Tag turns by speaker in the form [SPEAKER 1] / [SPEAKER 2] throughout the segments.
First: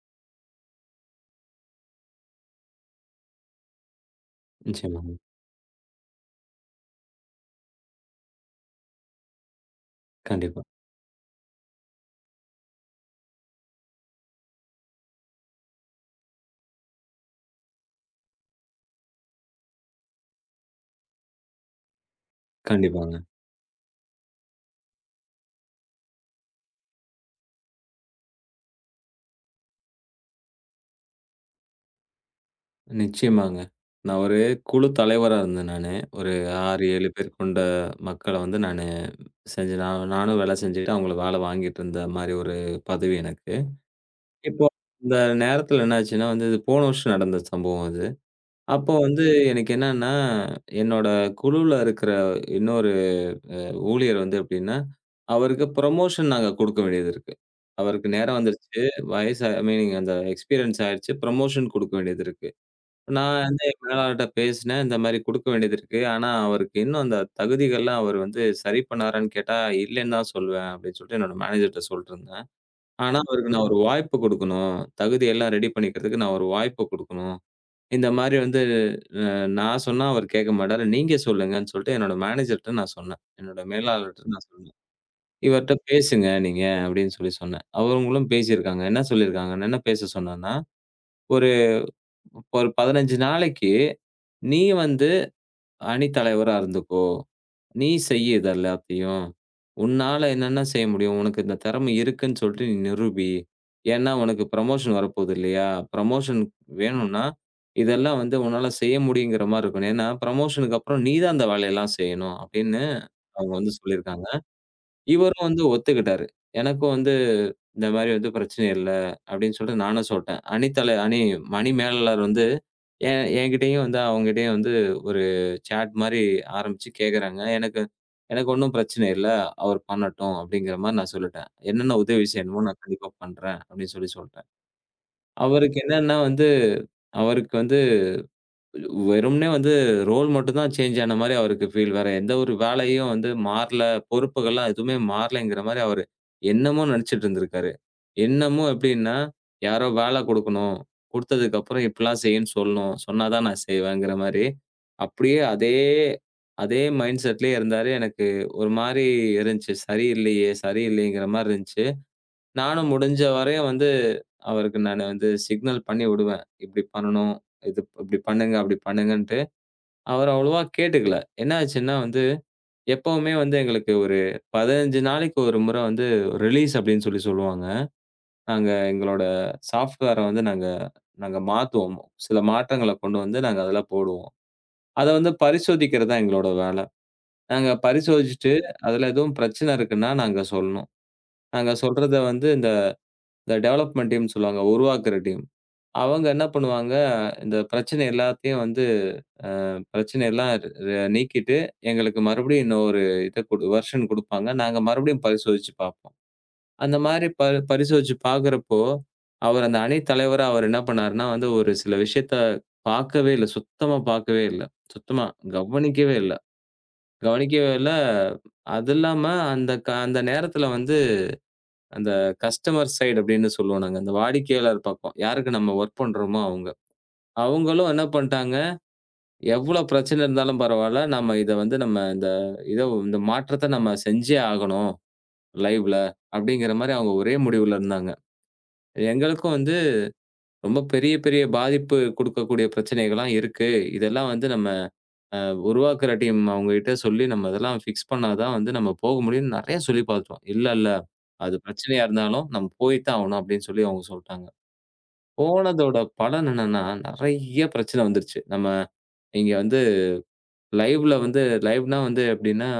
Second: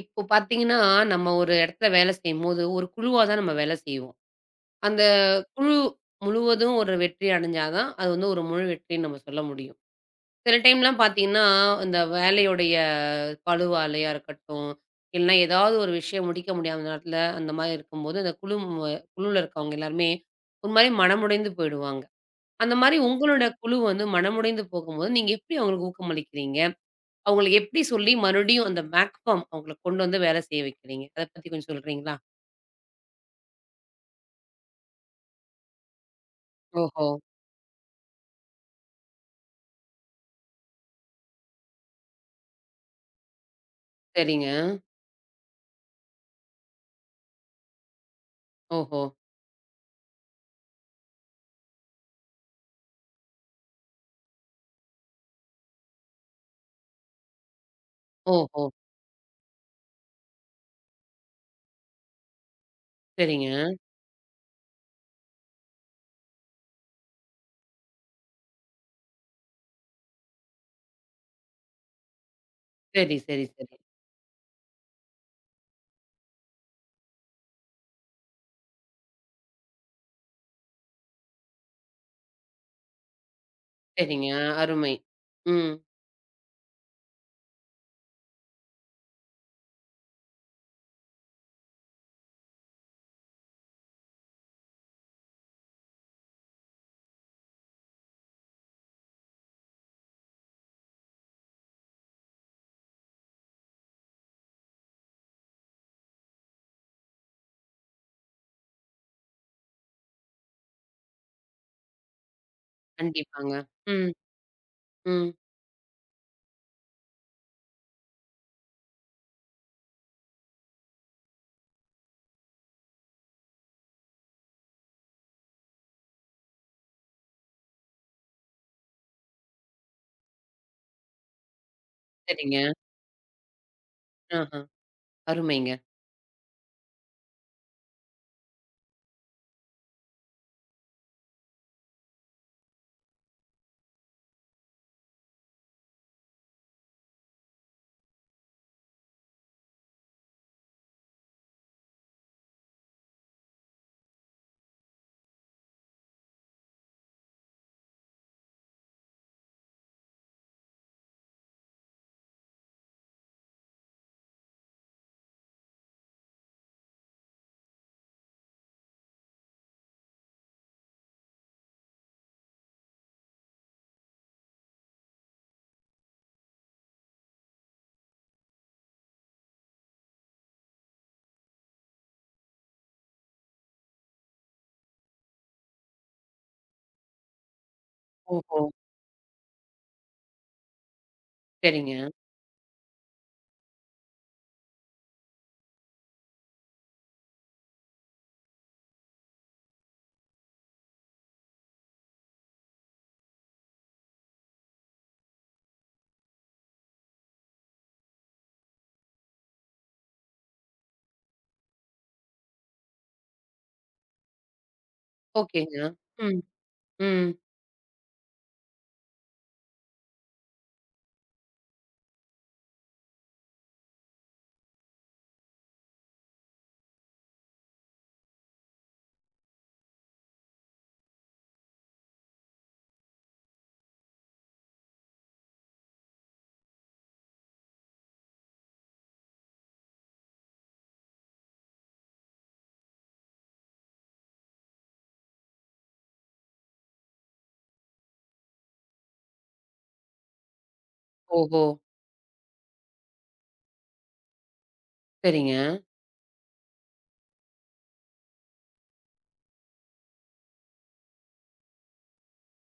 [SPEAKER 1] இப்போ பார்த்தீங்கன்னா, நம்ம ஒரு இடத்துல வேலை செய்யும்போது, ஒரு குழுவா தான் நம்ம வேலை செய்வோம். அந்த
[SPEAKER 2] நிச்சயமாங்க.
[SPEAKER 1] குழு முழுவதும் ஒரு வெற்றி அடைஞ்சா தான், அது வந்து ஒரு முழு வெற்றின்னு நம்ம சொல்ல முடியும். சில
[SPEAKER 2] கண்டிப்பா,
[SPEAKER 1] டைம்லாம் பார்த்தீங்கன்னா, இந்த வேலையுடைய பளுவாலயா இருக்கட்டும், இல்லைன்னா ஏதாவது ஒரு விஷயம் முடிக்க முடியாத நேரத்துல, அந்த மாரி இருக்கும்போது, அந்த குழு குழுவுல இருக்கவங்க எல்லாருமே ஒரு மாரி மனமுடைந்து போயிடுவாங்க. அந்த மாரி
[SPEAKER 2] கண்டிப்பாங்க.
[SPEAKER 1] உங்களோட குழு வந்து மனமுடைந்து போகும்போது, நீங்க எப்படி அவங்களுக்கு ஊக்கமளிக்கிறீங்க? அவங்கள எப்படி சொல்லி மறுபடியும் அந்த பேக் ஃபார்ம் அவங்கள கொண்டு வந்து வேலை செய்ய வைக்கிறீங்க? அத பத்தி கொஞ்சம் சொல்றீங்களா?
[SPEAKER 2] நிச்சயமாங்க. நான் ஒரு குழு தலைவரா இருந்தேன் நானு. ஒரு 6,
[SPEAKER 1] ஓஹோ!
[SPEAKER 2] 7 பேர் கொண்ட மக்கள வந்து நானு செஞ்சு நானும் வேலை செஞ்சுட்டு, அவங்கள வேலை வாங்கிட்டு இருந்த மாரி ஒரு பதவி எனக்கு.
[SPEAKER 1] சரிங்க.
[SPEAKER 2] இப்போ இந்த நேரத்தில என்ன ஆச்சுன்னா வந்து, இது போன வருஷம் நடந்த சம்பவம் அது. அப்போ
[SPEAKER 1] ஓஹோ!
[SPEAKER 2] வந்து எனக்கு என்னன்னா, என்னோட குழுல இருக்கிற இன்னொரு ஊழியர் வந்து எப்படின்னா, அவருக்கு புரமோஷன் நாங்க குடுக்க வேண்டியது இருக்கு. அவருக்கு நேரம்
[SPEAKER 1] ஓஹோ!
[SPEAKER 2] வந்துருச்சு. வயசு ஐ மீனிங் அந்த எக்ஸ்பீரியன்ஸ் ஆயிருச்சு. புரமோஷன் குடுக்க வேண்டியது இருக்கு. நான்
[SPEAKER 1] சரிங்க.
[SPEAKER 2] வந்து என் மேலாளர்ட்ட பேசினேன். இந்த மாரி குடுக்க வேண்டியது இருக்கு. ஆனா, அவருக்கு இன்னும் அந்த தகுதிகள்லாம் அவர் வந்து சரி பண்ணாரான்னு கேட்டா, இல்லன்னு தான் சொல்லுவேன் அப்படின்னு சொல்லிட்டு என்னோட மேனேஜர்ட்ட சொல்லிட்டு இருந்தேன்.
[SPEAKER 1] சரி,
[SPEAKER 2] ஆனா,
[SPEAKER 1] சரி,
[SPEAKER 2] அவருக்கு நான்
[SPEAKER 1] சரி.
[SPEAKER 2] ஒரு வாய்ப்பு குடுக்கணும். தகுதியெல்லாம் ரெடி பண்ணிக்கிறதுக்கு நான் ஒரு வாய்ப்பு குடுக்கணும். இந்த மாரி வந்து நான் சொன்னா அவர் கேட்க மாட்டாரு. நீங்க சொல்லுங்கன்னு சொல்லிட்டு என்னோட மேனேஜர்ட்ட நான் சொன்னேன். என்னோட மேலாளர்ட்ட
[SPEAKER 1] சரிங்க.
[SPEAKER 2] நான் சொன்னேன்.
[SPEAKER 1] அருமை. ம்.
[SPEAKER 2] இவர்ட்ட பேசுங்க நீங்க அப்படின்னு சொல்லி சொன்னேன். அவங்களும் பேசியிருக்காங்க. என்ன சொல்லியிருக்காங்க? என்ன பேச சொன்னேன்னா, ஒரு ஒரு 15 நாளைக்கு நீ வந்து அணித்தலைவரா இருந்துக்கோ. நீ செய்யி இது எல்லாத்தையும். உன்னால என்னென்ன செய்ய முடியும்? உனக்கு இந்த திறமை இருக்குன்னு சொல்லிட்டு நீ நிரூபி. ஏன்னா உனக்கு புரமோஷன் வரப்போது இல்லையா? புரமோஷன் வேணும்னா, இதெல்லாம் வந்து உன்னால செய்ய முடியுங்கிற மாரி இருக்கணும். ஏன்னா புரமோஷனுக்கு அப்புறம் நீ தான் அந்த வேலையெல்லாம் செய்யணும் அப்படின்னு
[SPEAKER 1] கண்டிப்பாங்க.
[SPEAKER 2] அவங்க வந்து
[SPEAKER 1] ம்,
[SPEAKER 2] சொல்லியிருக்காங்க.
[SPEAKER 1] ம்.
[SPEAKER 2] இவரும் வந்து ஒத்துக்கிட்டாரு. எனக்கும் வந்து இந்த மாரி வந்து பிரச்சனை இல்ல அப்டின்னு சொல்லிட்டு நானும் சொல்ட்டேன். அணி தலை அணி அணி மேலாளர் வந்து என் என்கிட்டயும் வந்து அவங்ககிட்டயும் வந்து ஒரு சாட் மாரி ஆரம்பிச்சு கேட்கறாங்க. எனக்கு எனக்கு ஒண்ணும் பிரச்சனை இல்ல. அவர் பண்ணட்டும் அப்டிங்கிற மாரி நான் சொல்லிட்டேன். என்னென்ன உதவி செய்யணுமோ
[SPEAKER 1] சரிங்க.
[SPEAKER 2] நான் கண்டிப்பா பண்றேன் அப்டின்னு சொல்லி சொல்ட்டேன்.
[SPEAKER 1] ஆஹ. அருமைங்க.
[SPEAKER 2] அவருக்கு என்னன்னா வந்து அவருக்கு வந்து வெறுமனே வந்து ரோல் மட்டும் தான் சேஞ்ச் ஆன மாரி அவருக்கு ஃபீல். வேற எந்த ஒரு வேலையும் வந்து மாறல, பொறுப்புகள்லாம் எதுவுமே மாறலைங்கிற மாரி அவரு என்னமோ நெனச்சுட்டு இருந்திருக்காரு. என்னமோ எப்படின்னா, யாரோ வேல குடுக்கணும். குடுத்ததுக்கு அப்புறம் இப்படிலாம் செய்யுன்னு சொல்லணும். சொன்னா தான் நான் செய்வேங்கிற மாரி, அப்படியே அதே அதே மைண்ட் செட்லயே இருந்தாரு. எனக்கு ஒரு மாரி இருந்துச்சு. சரியில்லையே! சரியில்லையேங்கிற மாரி இருந்துச்சு. நானும் முடிஞ்ச வரையும் வந்து, அவருக்கு நானு வந்து சிக்னல் பண்ணி விடுவேன். இப்டி பண்ணணும். இது இப்டி பண்ணுங்க, அப்டி பண்ணுங்கன்ட்டு. அவரு அவ்வளவா கேட்டுக்கல. என்ன ஆச்சுன்னா வந்து, எப்பவுமே வந்து எங்களுக்கு ஒரு 15 நாளைக்கு ஒரு முறை வந்து ரிலீஸ் அப்டின்னு சொல்லி சொல்லுவாங்க. நாங்க எங்களோட சாஃப்ட்வேர வந்து நாங்க நாங்க மாத்துவோம். சில மாற்றங்கள கொண்டு வந்து நாங்க அதுல போடுவோம். அத வந்து பரிசோதிக்கிறது தான் எங்களோட வேல. நாங்க பரிசோதிச்சுட்டு,
[SPEAKER 1] ஓஹோ!
[SPEAKER 2] அதுல எதுவும் பிரச்சனை இருக்குன்னா நாங்க சொல்லணும். நாங்க
[SPEAKER 1] சரிங்க.
[SPEAKER 2] சொல்றத வந்து இந்த இந்த டெவலப்மெண்ட் டீம்னு சொல்லுவாங்க. உருவாக்குற டீம். அவங்க என்ன பண்ணுவாங்க, இந்த பிரச்சனை எல்லாத்தையும் வந்து பிரச்சனையெல்லாம் ர ர- நீக்கிட்டு, எங்களுக்கு மறுபடியும் இன்னொரு இத குடு வெர்ஷன் குடுப்பாங்க. நாங்க மறுபடியும் பரிசோதிச்சு பார்ப்போம். அந்த மாரி ப பரிசோதிச்சு பார்க்கிறப்போ, அவர் அந்த அணி தலைவரா அவர் என்ன பண்ணாருன்னா, வந்து ஒரு சில விஷயத்த பார்க்கவே இல்ல. சுத்தமா பார்க்கவே இல்ல. சுத்தமா
[SPEAKER 1] ஓகேங்க.
[SPEAKER 2] கவனிக்கவே இல்ல.
[SPEAKER 1] ம், ம்.
[SPEAKER 2] கவனிக்கவே இல்ல. அது இல்லாம அந்த நேரத்துல வந்து அந்த கஸ்டமர் சைடு அப்படின்னு சொல்லுவோம் நாங்க. அந்த வாடிக்கையாளர் பக்கம். யாருக்கு நம்ம வொர்க் பண்றோமோ அவங்க. அவங்களும் என்ன பண்ட்டாங்க எவ்வளோ பிரச்சனை இருந்தாலும் பரவால்ல. நம்ம இத வந்து நம்ம இந்த இத இந்த மாற்றத்த நம்ம செஞ்சே ஆகணும் லைவ்ல. அப்டிங்கிற மாரி அவங்க ஒரே முடிவுல இருந்தாங்க. எங்களுக்கும் வந்து ரொம்ப பெரிய, பெரிய பாதிப்பு குடுக்கக்கூடிய பிரச்சனைகள்லாம் இருக்கு. இதெல்லாம் வந்து நம்ம உருவாக்குற டீம் அவங்ககிட்ட சொல்லி நம்ம இதெல்லாம் ஃபிக்ஸ் பண்ணா தான் வந்து நம்ம போக முடியும்னு நெறைய சொல்லி பாத்துட்டோம். இல்ல. அது
[SPEAKER 1] ஓஹோ!
[SPEAKER 2] பிரச்சனையா இருந்தாலும் நம்ம போய் தான் ஆகணும் அப்டின்னு சொல்லி அவங்க சொல்ட்டாங்க.
[SPEAKER 1] சரிங்க,
[SPEAKER 2] போனதோட பலன் என்னன்னா, நெறைய பிரச்சனை வந்துருச்சு. நம்ம இங்க வந்து லைவ்ல வந்து லைவ்னா வந்து எப்டின்னா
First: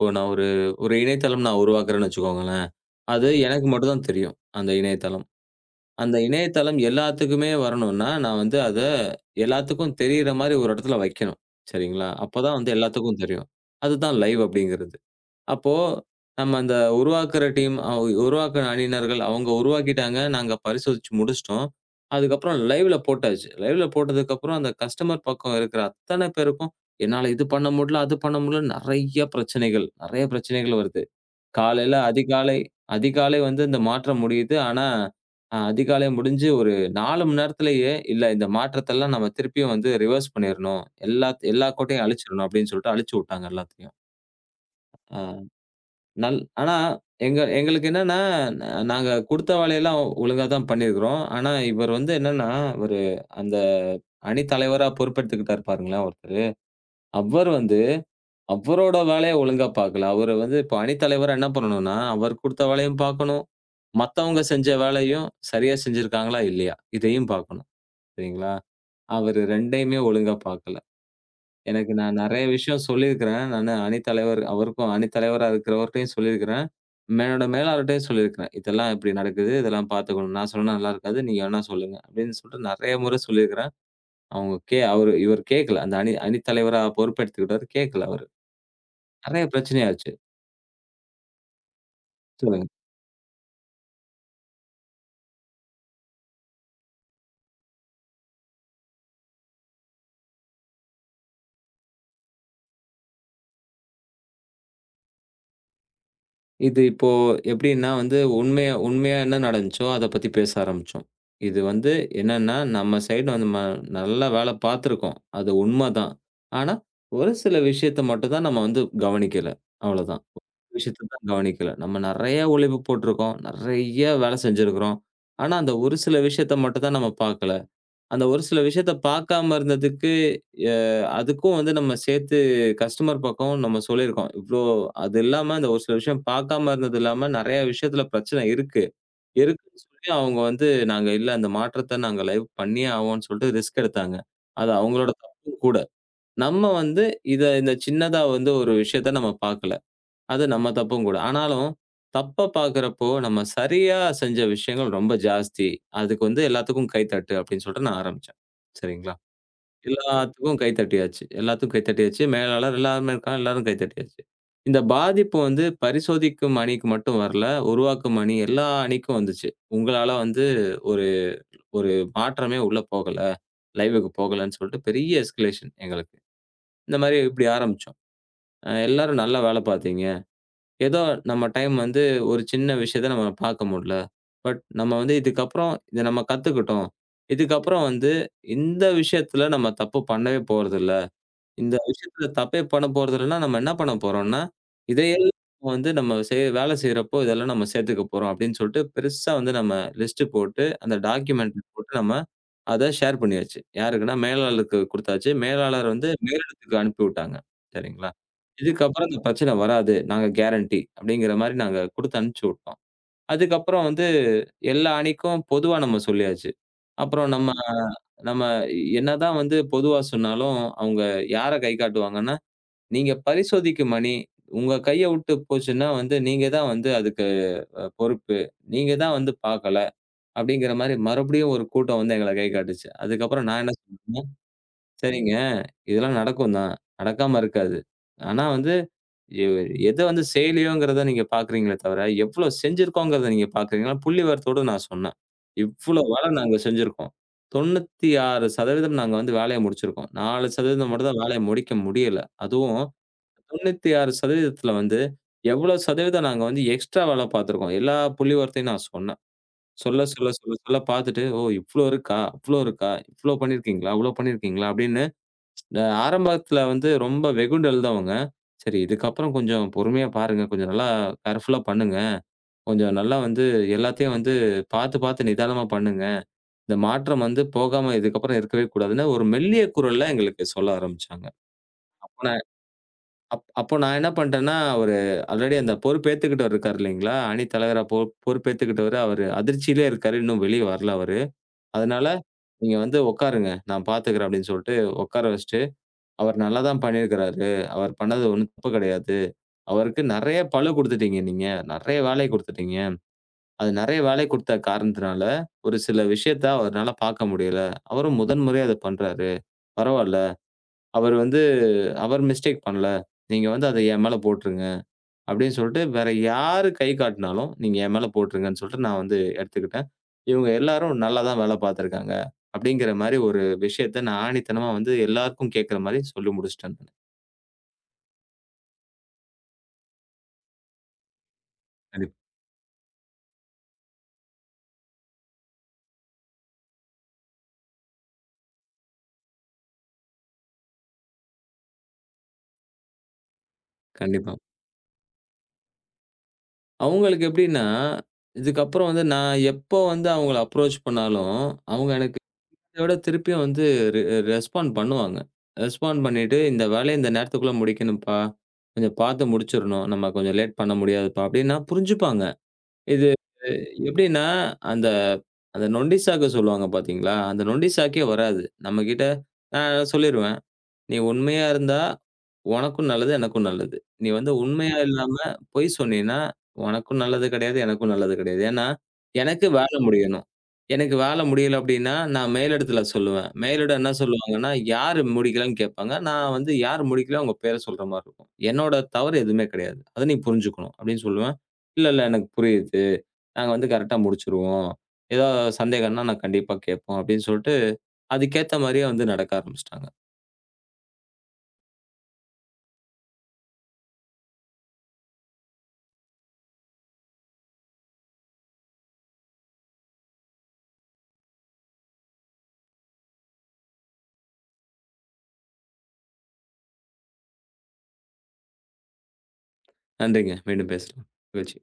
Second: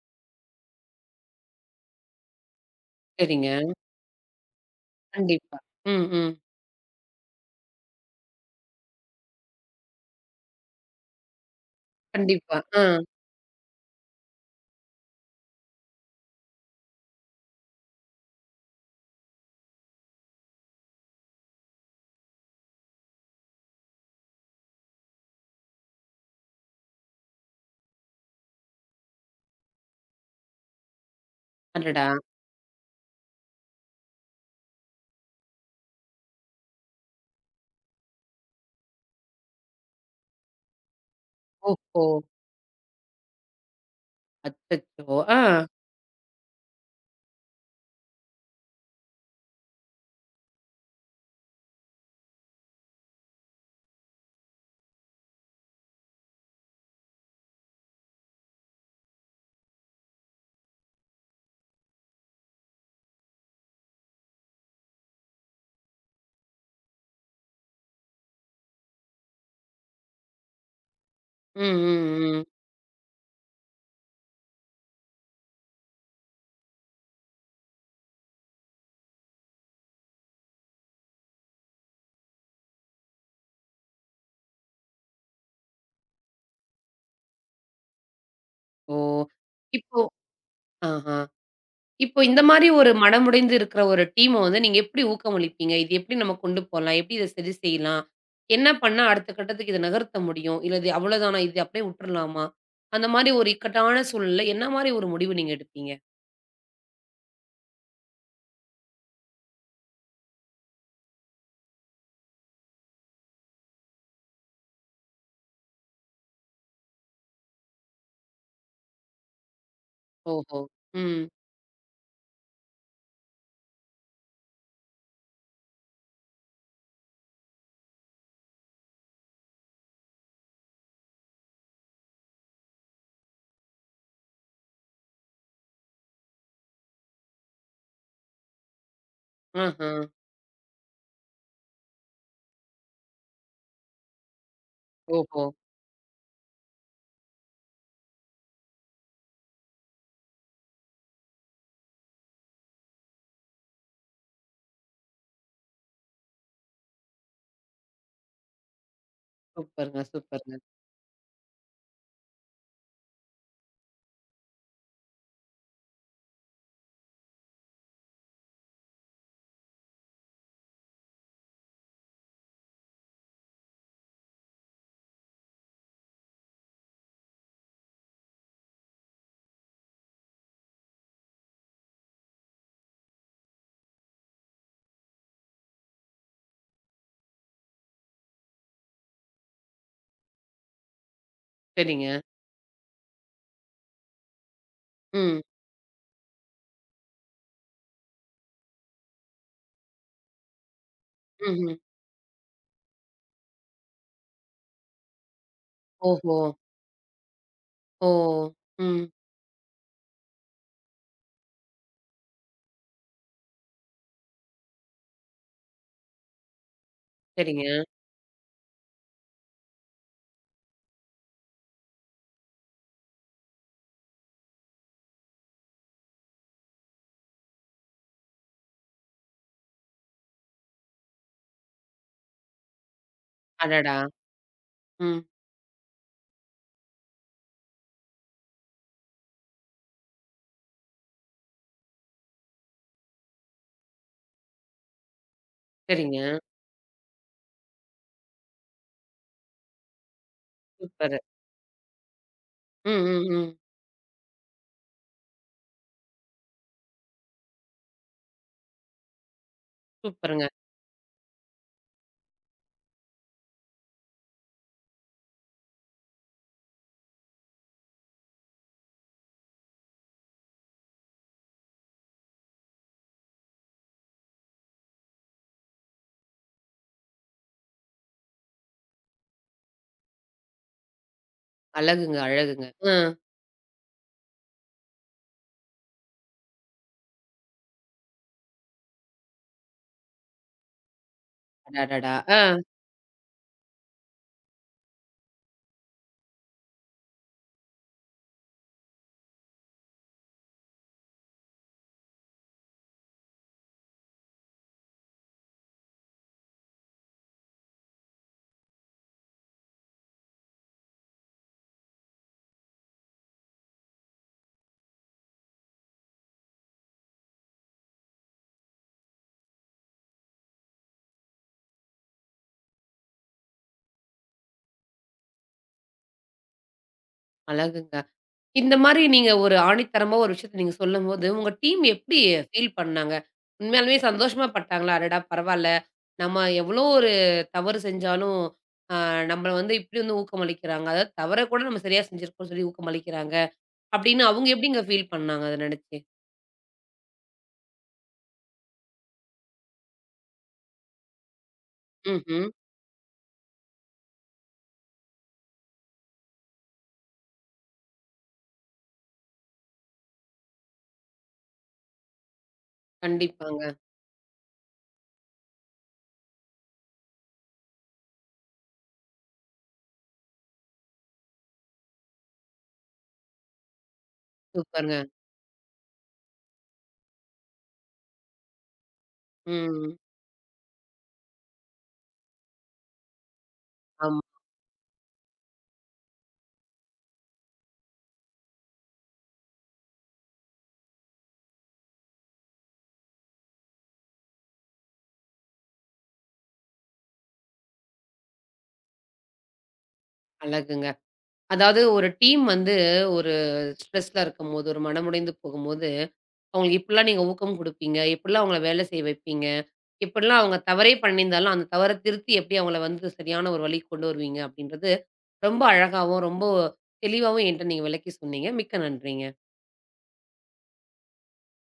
[SPEAKER 2] இப்போ நான் ஒரு ஒரு இணையதளம் நான் உருவாக்குறேன்னு வச்சுக்கோங்களேன். அது
[SPEAKER 1] சரிங்க.
[SPEAKER 2] எனக்கு மட்டும் தான் தெரியும். அந்த இணையதளம்.
[SPEAKER 1] கண்டிப்பா. ம்,
[SPEAKER 2] அந்த
[SPEAKER 1] ம்.
[SPEAKER 2] இணையதளம் எல்லாத்துக்குமே வரணும்னா, நான் வந்து அத எல்லாத்துக்கும் தெரியிற மாரி ஒரு இடத்துல வைக்கணும். சரிங்களா? அப்பதான்
[SPEAKER 1] கண்டிப்பா.
[SPEAKER 2] வந்து
[SPEAKER 1] ஆ.
[SPEAKER 2] எல்லாத்துக்கும் தெரியும். அதுதான் லைவ் அப்படிங்கிறது. அப்போ நம்ம அந்த உருவாக்குற டீம் உருவாக்குன அணியினர்கள் அவங்க உருவாக்கிட்டாங்க. நாங்க பரிசோதிச்சு முடிச்சுட்டோம். அதுக்கப்புறம் லைவ்ல போட்டாச்சு. லைவ்ல போட்டதுக்கப்புறம் அந்த கஸ்டமர் பக்கம் இருக்கிற அத்தன பேருக்கும், என்னால இது பண்ண முடியல, அது பண்ண முடியல நெறைய பிரச்சனைகள், நெறைய பிரச்சனைகள் வருது. காலையில
[SPEAKER 1] அடடா!
[SPEAKER 2] அதிகாலை அதிகாலை வந்து இந்த மாற்றம் முடியுது. ஆனா, அதிகாலை முடிஞ்சு ஒரு 4 மணி நேரத்திலேயே, "இல்ல இந்த மாற்றத்தெல்லாம் நம்ம திருப்பியும் வந்து ரிவர்ஸ் பண்ணிறணும். எல்லா
[SPEAKER 1] ஓஹோ!
[SPEAKER 2] கோட்டையும் அழிச்சிறணும்." அப்படின்னு சொல்லிட்டு அழிச்சு விட்டாங்க எல்லாத்தையும்.
[SPEAKER 1] அச்சச்சோ! ஆ.
[SPEAKER 2] அ. நல் ஆனா எங்களுக்கு என்னன்னா, ந நாங்க குடுத்த வேலையெல்லாம் ஒழுங்கா தான் பண்ணியிருக்கிறோம். ஆனா இவர் வந்து என்னன்னா, ஒரு அந்த அணி தலைவரா பொறுப்பெடுத்துக்கிட்டாரு பாருங்களேன் ஒருத்தரு. அவர் வந்து அவரோட வேலைய ஒழுங்கா பார்க்கல. அவரு வந்து இப்ப அணி தலைவரா என்ன பண்ணணும்னா, அவர் குடுத்த வேலையும் பார்க்கணும். மத்தவங்க செஞ்ச வேலையும் சரியா செஞ்சிருக்காங்களா? இல்லையா? இதையும் பார்க்கணும். சரிங்களா? அவரு 2யுமே ஒழுங்கா பார்க்கல.
[SPEAKER 1] ம்,
[SPEAKER 2] எனக்கு நான்
[SPEAKER 1] ம், ம்.
[SPEAKER 2] நெறைய விஷயம் சொல்லியிருக்கிறேன். நானு அணித்தலைவர் அவருக்கும் அணித்தலைவரா இருக்கிறவர்ட்டயும் சொல்லியிருக்கிறேன். என்னோட மேலாளர்ட்டயும் சொல்லியிருக்கிறேன். இதெல்லாம் இப்படி நடக்குது. இதெல்லாம் பார்த்துக்கணும். நான் சொன்னா நல்லா இருக்காது. நீங்க வேணா சொல்லுங்க. அப்படின்னு சொல்லிட்டு நெறைய முறை சொல்லியிருக்கிறேன். அவங்க கே அவரு இவர் கேட்கல. அந்த அணித்தலைவரா பொறுப்பெடுத்துக்கிட்டாரு. கேட்கல அவரு.
[SPEAKER 1] ஓ!
[SPEAKER 2] நெறைய
[SPEAKER 1] இப்போ
[SPEAKER 2] பிரச்சனையாச்சு.
[SPEAKER 1] ஆஹா. இப்போ இந்த
[SPEAKER 2] சொல்லுங்க.
[SPEAKER 1] மாரி ஒரு மனமுடைந்து இருக்கிற ஒரு டீம வந்து நீங்க எப்படி ஊக்கமளிப்பீங்க? இது எப்படி நம்ம கொண்டு போலாம்? எப்படி இத சரி செய்யலாம்? என்ன பண்ணா அடுத்த கட்டத்துக்கு இத நகர்த்த முடியும்? இல்ல இது அவ்வளோதானா? இது அப்படியே விட்டுறலாமா? அந்த மாரி ஒரு இக்கட்டான சூழல்ல என்ன மாரி ஒரு முடிவு நீங்க எடுப்பீங்க?
[SPEAKER 2] இது இப்போ எப்படின்னா வந்து உண்மையா உண்மையா என்ன நடந்துச்சோ அத பத்தி பேச ஆரம்பிச்சோம். இது வந்து என்னன்னா, நம்ம சைடு வந்து ம நல்லா வேலை பார்த்துருக்கோம். அது உண்மதான். ஆனா, ஒரு சில விஷயத்த மட்டும் தான் நம்ம வந்து கவனிக்கல. அவ்வளோதான்.
[SPEAKER 1] ஓஹோ!
[SPEAKER 2] விஷயத்த
[SPEAKER 1] ம்.
[SPEAKER 2] தான் கவனிக்கல. நம்ம நெறைய உழைப்பு போட்டிருக்கோம். நெறைய வேலை செஞ்சிருக்கிறோம். ஆனா, அந்த ஒரு சில விஷயத்த மட்டும் தான் நம்ம பார்க்கல. அந்த ஒரு சில விஷயத்த பார்க்காம இருந்ததுக்கு, எ அதுக்கும் வந்து நம்ம சேர்த்து கஸ்டமர் பக்கம் நம்ம சொல்லியிருக்கோம். இவ்ளோ அது இல்லாம இந்த ஒரு சில விஷயம் பார்க்காம இருந்தது இல்லாம நெறைய விஷயத்துல பிரச்சனை இருக்கு. இருக்குன்னு
[SPEAKER 1] ஆஹா!
[SPEAKER 2] சொல்லி அவங்க வந்து நாங்க இல்ல அந்த மாற்றத்த நாங்க லைவ் பண்ணியே ஆவோம்ன்னு சொல்லிட்டு ரிஸ்க் எடுத்தாங்க. அது அவங்களோட
[SPEAKER 1] ஓஹோ!
[SPEAKER 2] தப்பும் கூட. நம்ம வந்து இந்த சின்னதா வந்து ஒரு விஷயத்த நம்ம பார்க்கல. அது நம்ம தப்பும் கூட. ஆனாலும், தப்ப பார்க்கிறப்போ, நம்ம சரியா செஞ்ச விஷயங்கள் ரொம்ப ஜாஸ்தி. அதுக்கு வந்து எல்லாத்துக்கும் கைத்தட்டு அப்படின்னு சொல்லிட்டு நான் ஆரம்பிச்சேன். சரிங்களா?
[SPEAKER 1] சூப்பருங்க,
[SPEAKER 2] எல்லாத்துக்கும்
[SPEAKER 1] சூப்பருங்க.
[SPEAKER 2] கைத்தட்டியாச்சு. எல்லாத்துக்கும் கைத்தட்டியாச்சு. மேலாளர் எல்லாருமே இருக்காங்க. எல்லாரும் கைத்தட்டியாச்சு. இந்த பாதிப்பு வந்து பரிசோதிக்கும் அணிக்கு மட்டும் வரல. உருவாக்கும் அணி எல்லா அணிக்கும் வந்துச்சு. உங்களால வந்து ஒரு ஒரு மாற்றமே உள்ள போகல. லைவுக்கு போகலன்னு சொல்லிட்டு பெரிய எஸ்கலேஷன் எங்களுக்கு. இந்த மாரி இப்படி ஆரம்பிச்சோம். எல்லாரும் நல்லா வேலை பார்த்தீங்க. ஏதோ நம்ம டைம் வந்து ஒரு சின்ன விஷயத்த நம்ம பார்க்க முடில. பட் நம்ம வந்து இதுக்கப்புறம் இத நம்ம கத்துக்கிட்டோம். இதுக்கப்புறம் வந்து இந்த விஷயத்துல நம்ம தப்பு பண்ணவே போறதில்ல. இந்த
[SPEAKER 1] சரிங்க.
[SPEAKER 2] விஷயத்துல தப்பே பண்ண போறது இல்லன்னா, நம்ம என்ன பண்ண போறோம்னா, இதையே
[SPEAKER 1] ம்.
[SPEAKER 2] வந்து நம்ம செய் வேல செய்றப்போ இதெல்லாம் நம்ம சேர்த்துக்க போறோம் அப்படின்னு சொல்லிட்டு, பெருசா வந்து நம்ம லிஸ்ட் போட்டு, அந்த டாக்குமெண்ட்
[SPEAKER 1] ம்ஹ்ம்.
[SPEAKER 2] போட்டு நம்ம அத ஷேர் பண்ணியாச்சு. யாருக்குன்னா மேலாளருக்கு குடுத்தாச்சு. மேலாளர் வந்து
[SPEAKER 1] ஓஹோ!
[SPEAKER 2] மேலிடத்துக்கு அனுப்பிவிட்டாங்க.
[SPEAKER 1] ஓ!
[SPEAKER 2] சரிங்களா?
[SPEAKER 1] ம்.
[SPEAKER 2] இதுக்கப்புறம் இந்த பிரச்சனை வராது. நாங்க கேரண்டி அப்படிங்கிற மாரி நாங்க குடுத்து அனுப்பிச்சு விட்டோம். அதுக்கப்புறம் வந்து எல்லா அணிக்கும் பொதுவா நம்ம சொல்லியாச்சு. அப்புறம் நம்ம
[SPEAKER 1] சரிங்க.
[SPEAKER 2] நம்ம என்னதான் வந்து பொதுவா சொன்னாலும், அவங்க யார கை காட்டுவாங்கன்னா, "நீங்க பரிசோதிக்கும் அணி, உங்க கைய விட்டு போச்சுன்னா வந்து நீங்க தான் வந்து அதுக்கு பொறுப்பு. நீங்க தான் வந்து பார்க்கல." அப்படிங்கிற மாரி மறுபடியும் ஒரு கூட்டம் வந்து எங்கள கை காட்டுச்சு. அதுக்கப்புறம் நான் என்ன
[SPEAKER 1] அடடா!
[SPEAKER 2] சொன்னேன்னா,
[SPEAKER 1] ம்.
[SPEAKER 2] "சரிங்க, இதெல்லாம் நடக்கும் தான். நடக்காம இருக்காது. ஆனா வந்து எ எத வந்து செய்யலையோங்கிறத நீங்க பார்க்குறீங்களே தவிர, எவ்வளோ செஞ்சிருக்கோங்கிறத நீங்க பார்க்குறீங்களா? புள்ளிவிவரத்தோட நான் சொன்னேன். இவ்ளோ
[SPEAKER 1] சரிங்க.
[SPEAKER 2] வேலை நாங்க செஞ்சிருக்கோம். 96% நாங்க வந்து வேலைய முடிச்சிருக்கோம். 4% மட்டும்
[SPEAKER 1] சூப்பரு.
[SPEAKER 2] தான் வேலைய முடிக்க முடியல. அதுவும்
[SPEAKER 1] ம், ம், ம்.
[SPEAKER 2] 96%த்துல வந்து எவ்வளோ சதவீதம் நாங்க வந்து எக்ஸ்ட்ரா வேலை பார்த்துருக்கோம். எல்லா புள்ளிவிவரத்தையும் நான் சொன்னேன். சொல்ல, சொல்ல,
[SPEAKER 1] சூப்பருங்க.
[SPEAKER 2] சொல்ல, சொல்ல பார்த்துட்டு, "ஓ! இவ்ளோ இருக்கா? அவ்ளோ இருக்கா? இவ்ளோ பண்ணியிருக்கீங்களா? அவ்ளோ பண்ணியிருக்கீங்களா?" அப்படின்னு இந்த ஆரம்பத்துல வந்து ரொம்ப வெகுண்டு எழுதவங்க. சரி இதுக்கப்புறம் கொஞ்சம் பொறுமையா பாருங்க. கொஞ்சம் நல்லா கேர்ஃபுல்லா பண்ணுங்க. கொஞ்சம் நல்லா வந்து எல்லாத்தையும் வந்து பார்த்து நிதானமா பண்ணுங்க. இந்த மாற்றம் வந்து போகாம இதுக்கப்புறம் இருக்கவே கூடாதுன்னு ஒரு மெல்லிய குரல்ல எங்களுக்கு சொல்ல ஆரம்பிச்சாங்க. அப்ப
[SPEAKER 1] அழகுங்க,
[SPEAKER 2] நான்
[SPEAKER 1] அழகுங்க. அ.
[SPEAKER 2] அப்போ நான் என்ன பண்ட்டேன்னா, அவரு ஆல்ரெடி அந்த பொறுப்பேத்துக்கிட்டவர் இருக்காரு இல்லைங்களா? அணி தலைவரா பொ பொறுப்பேத்துக்கிட்டவரு அவரு அதிர்ச்சியிலே இருக்காரு. இன்னும் வெளிய வரல அவரு. அதனால,
[SPEAKER 1] அடடடா! ஆ.
[SPEAKER 2] "நீங்க வந்து உட்காருங்க. நான் பார்த்துக்கிறேன்" அப்படின்னு சொல்ட்டு உட்கார வச்சுட்டு அவர் நல்லா தான் பண்ணியிருக்கிறாரு. அவர் பண்ணது ஒண்ணும் தப்பு கிடையாது. அவருக்கு நெறைய பளு குடுத்துட்டீங்க நீங்க. நெறைய வேலை குடுத்துட்டீங்க. அது நெறைய வேலை குடுத்த காரணத்தினால, ஒரு சில விஷயத்த அவரால பார்க்க முடியல. அவரும் முதன் முறையா அத பண்றாரு. பரவால்ல. அவர் வந்து அவர் மிஸ்டேக் பண்ணல. நீங்க வந்து அத என் மேல போட்டுருங்க. அப்படின்னு சொல்லிட்டு வேற யாரு கை காட்டினாலும், நீங்க என் மேல போட்டுருங்கன்னு சொல்லிட்டு நான் வந்து எடுத்துக்கிட்டேன். இவங்க எல்லாரும் நல்லா தான் வேலை பார்த்துருக்காங்க. அப்படிங்கிற மாரி ஒரு விஷயத்த நான் ஆணித்தனமா வந்து எல்லாருக்கும் கேட்கிற மாரி சொல்லி முடிச்சுட்டேன் நானு.
[SPEAKER 1] அழகுங்க. இந்த மாரி நீங்க ஒரு ஆணித்தரமா ஒரு விஷயத்த நீங்க சொல்லும்போது, உங்க டீம்
[SPEAKER 2] கண்டிப்பா.
[SPEAKER 1] எப்படி ஃபீல் பண்ணாங்க? உண்மையாலுமே சந்தோஷமா பட்டாங்களா? அடடா! பரவால்ல. நம்ம எவ்வளோ ஒரு தவறு செஞ்சாலும், அ நம்மள வந்து இப்படி வந்து ஊக்கமளிக்கிறாங்க. அதாவது தவற கூட நம்ம சரியா செஞ்சிருக்கோம்னு சொல்லி ஊக்கமளிக்கிறாங்க. அப்படின்னு
[SPEAKER 2] கண்டிப்பா.
[SPEAKER 1] அவங்க எப்படிங்க ஃபீல் பண்ணாங்க அத நெனச்சு?
[SPEAKER 2] அவங்களுக்கு எப்படின்னா, இதுக்கப்புறம் வந்து நான் எப்போ வந்து அவங்கள அப்ரோச் பண்ணாலும், அவங்க எனக்கு
[SPEAKER 1] ம்ஹ்ம்.
[SPEAKER 2] இத விட திருப்பியும் வந்து ரெ ரெஸ்பாண்ட் பண்ணுவாங்க. ரெஸ்பாண்ட் பண்ணிட்டு, "இந்த வேலைய இந்த நேரத்துக்குள்ள முடிக்கணும்ப்பா. கொஞ்சம் பார்த்து முடிச்சிரணும். நம்ம கொஞ்சம் லேட் பண்ண முடியாதுப்பா" அப்படின்னா புரிஞ்சுப்பாங்க. இது
[SPEAKER 1] கண்டிப்பாங்க.
[SPEAKER 2] எப்படின்னா, அந்த அந்த நொண்டி சாக்கு சொல்லுவாங்க பார்த்தீங்களா? அந்த நொண்டி சாக்கே வராது. நம்மகிட்ட நான் சொல்லிருவேன். "நீ உண்மையா இருந்தா உனக்கும் நல்லது, எனக்கும் நல்லது. நீ வந்து உண்மையா
[SPEAKER 1] சூப்பருங்க.
[SPEAKER 2] இல்லாம பொய் சொன்னீன்னா, உனக்கும் நல்லது கிடையாது, எனக்கும் நல்லது கிடையாது. ஏன்னா, எனக்கு வேலை
[SPEAKER 1] ம்.
[SPEAKER 2] முடியணும். எனக்கு வேலை முடியல அப்டின்னா, நான் மேலிடத்துல சொல்லுவேன். மேலிடம் என்ன
[SPEAKER 1] ஆமா.
[SPEAKER 2] சொல்லுவாங்கன்னா, யாரு முடிக்கலன்னு கேட்பாங்க. நான் வந்து யார் முடிக்கலையோ அவங்க பேர சொல்ற மாரி இருக்கும். என்னோட தவறு எதுவுமே கிடையாது. அத நீ புரிஞ்சுக்கணும் அப்டின்னு சொல்லுவேன். இல்ல எனக்கு புரியுது. நாங்க வந்து கரெக்ட்டா முடிச்சுருவோம். ஏதா சந்தேகம்னா நான் கண்டிப்பா கேட்போம் அப்டின்னு சொல்ட்டு, அதுக்கேத்த மாரியே வந்து நடக்க ஆரம்பிச்சுட்டாங்க.
[SPEAKER 1] அழகுங்க. அதாவது ஒரு டீம் வந்து ஒரு ஸ்ட்ரெஸ்ல இருக்கும்போது, ஒரு மனமுடைந்து போகும்போது, அவங்களுக்கு இப்படிலாம் நீங்க ஊக்கம் குடுப்பீங்க. இப்படிலாம் அவங்கள வேலை செய்ய வைப்பீங்க. எப்படிலாம் அவங்க தவறே பண்ணியிருந்தாலும், அந்த தவற திருத்தி எப்படி அவங்கள வந்து சரியான ஒரு வழிக்கு கொண்டு வருவீங்க அப்படின்றது, ரொம்ப அழகாவும், ரொம்ப தெளிவாவும் என்ட்ட நீங்க விளக்கி சொன்னீங்க. மிக்க நன்றிங்க.
[SPEAKER 2] நன்றிங்க. மீண்டும் பேசலாம். மகிழ்ச்சி.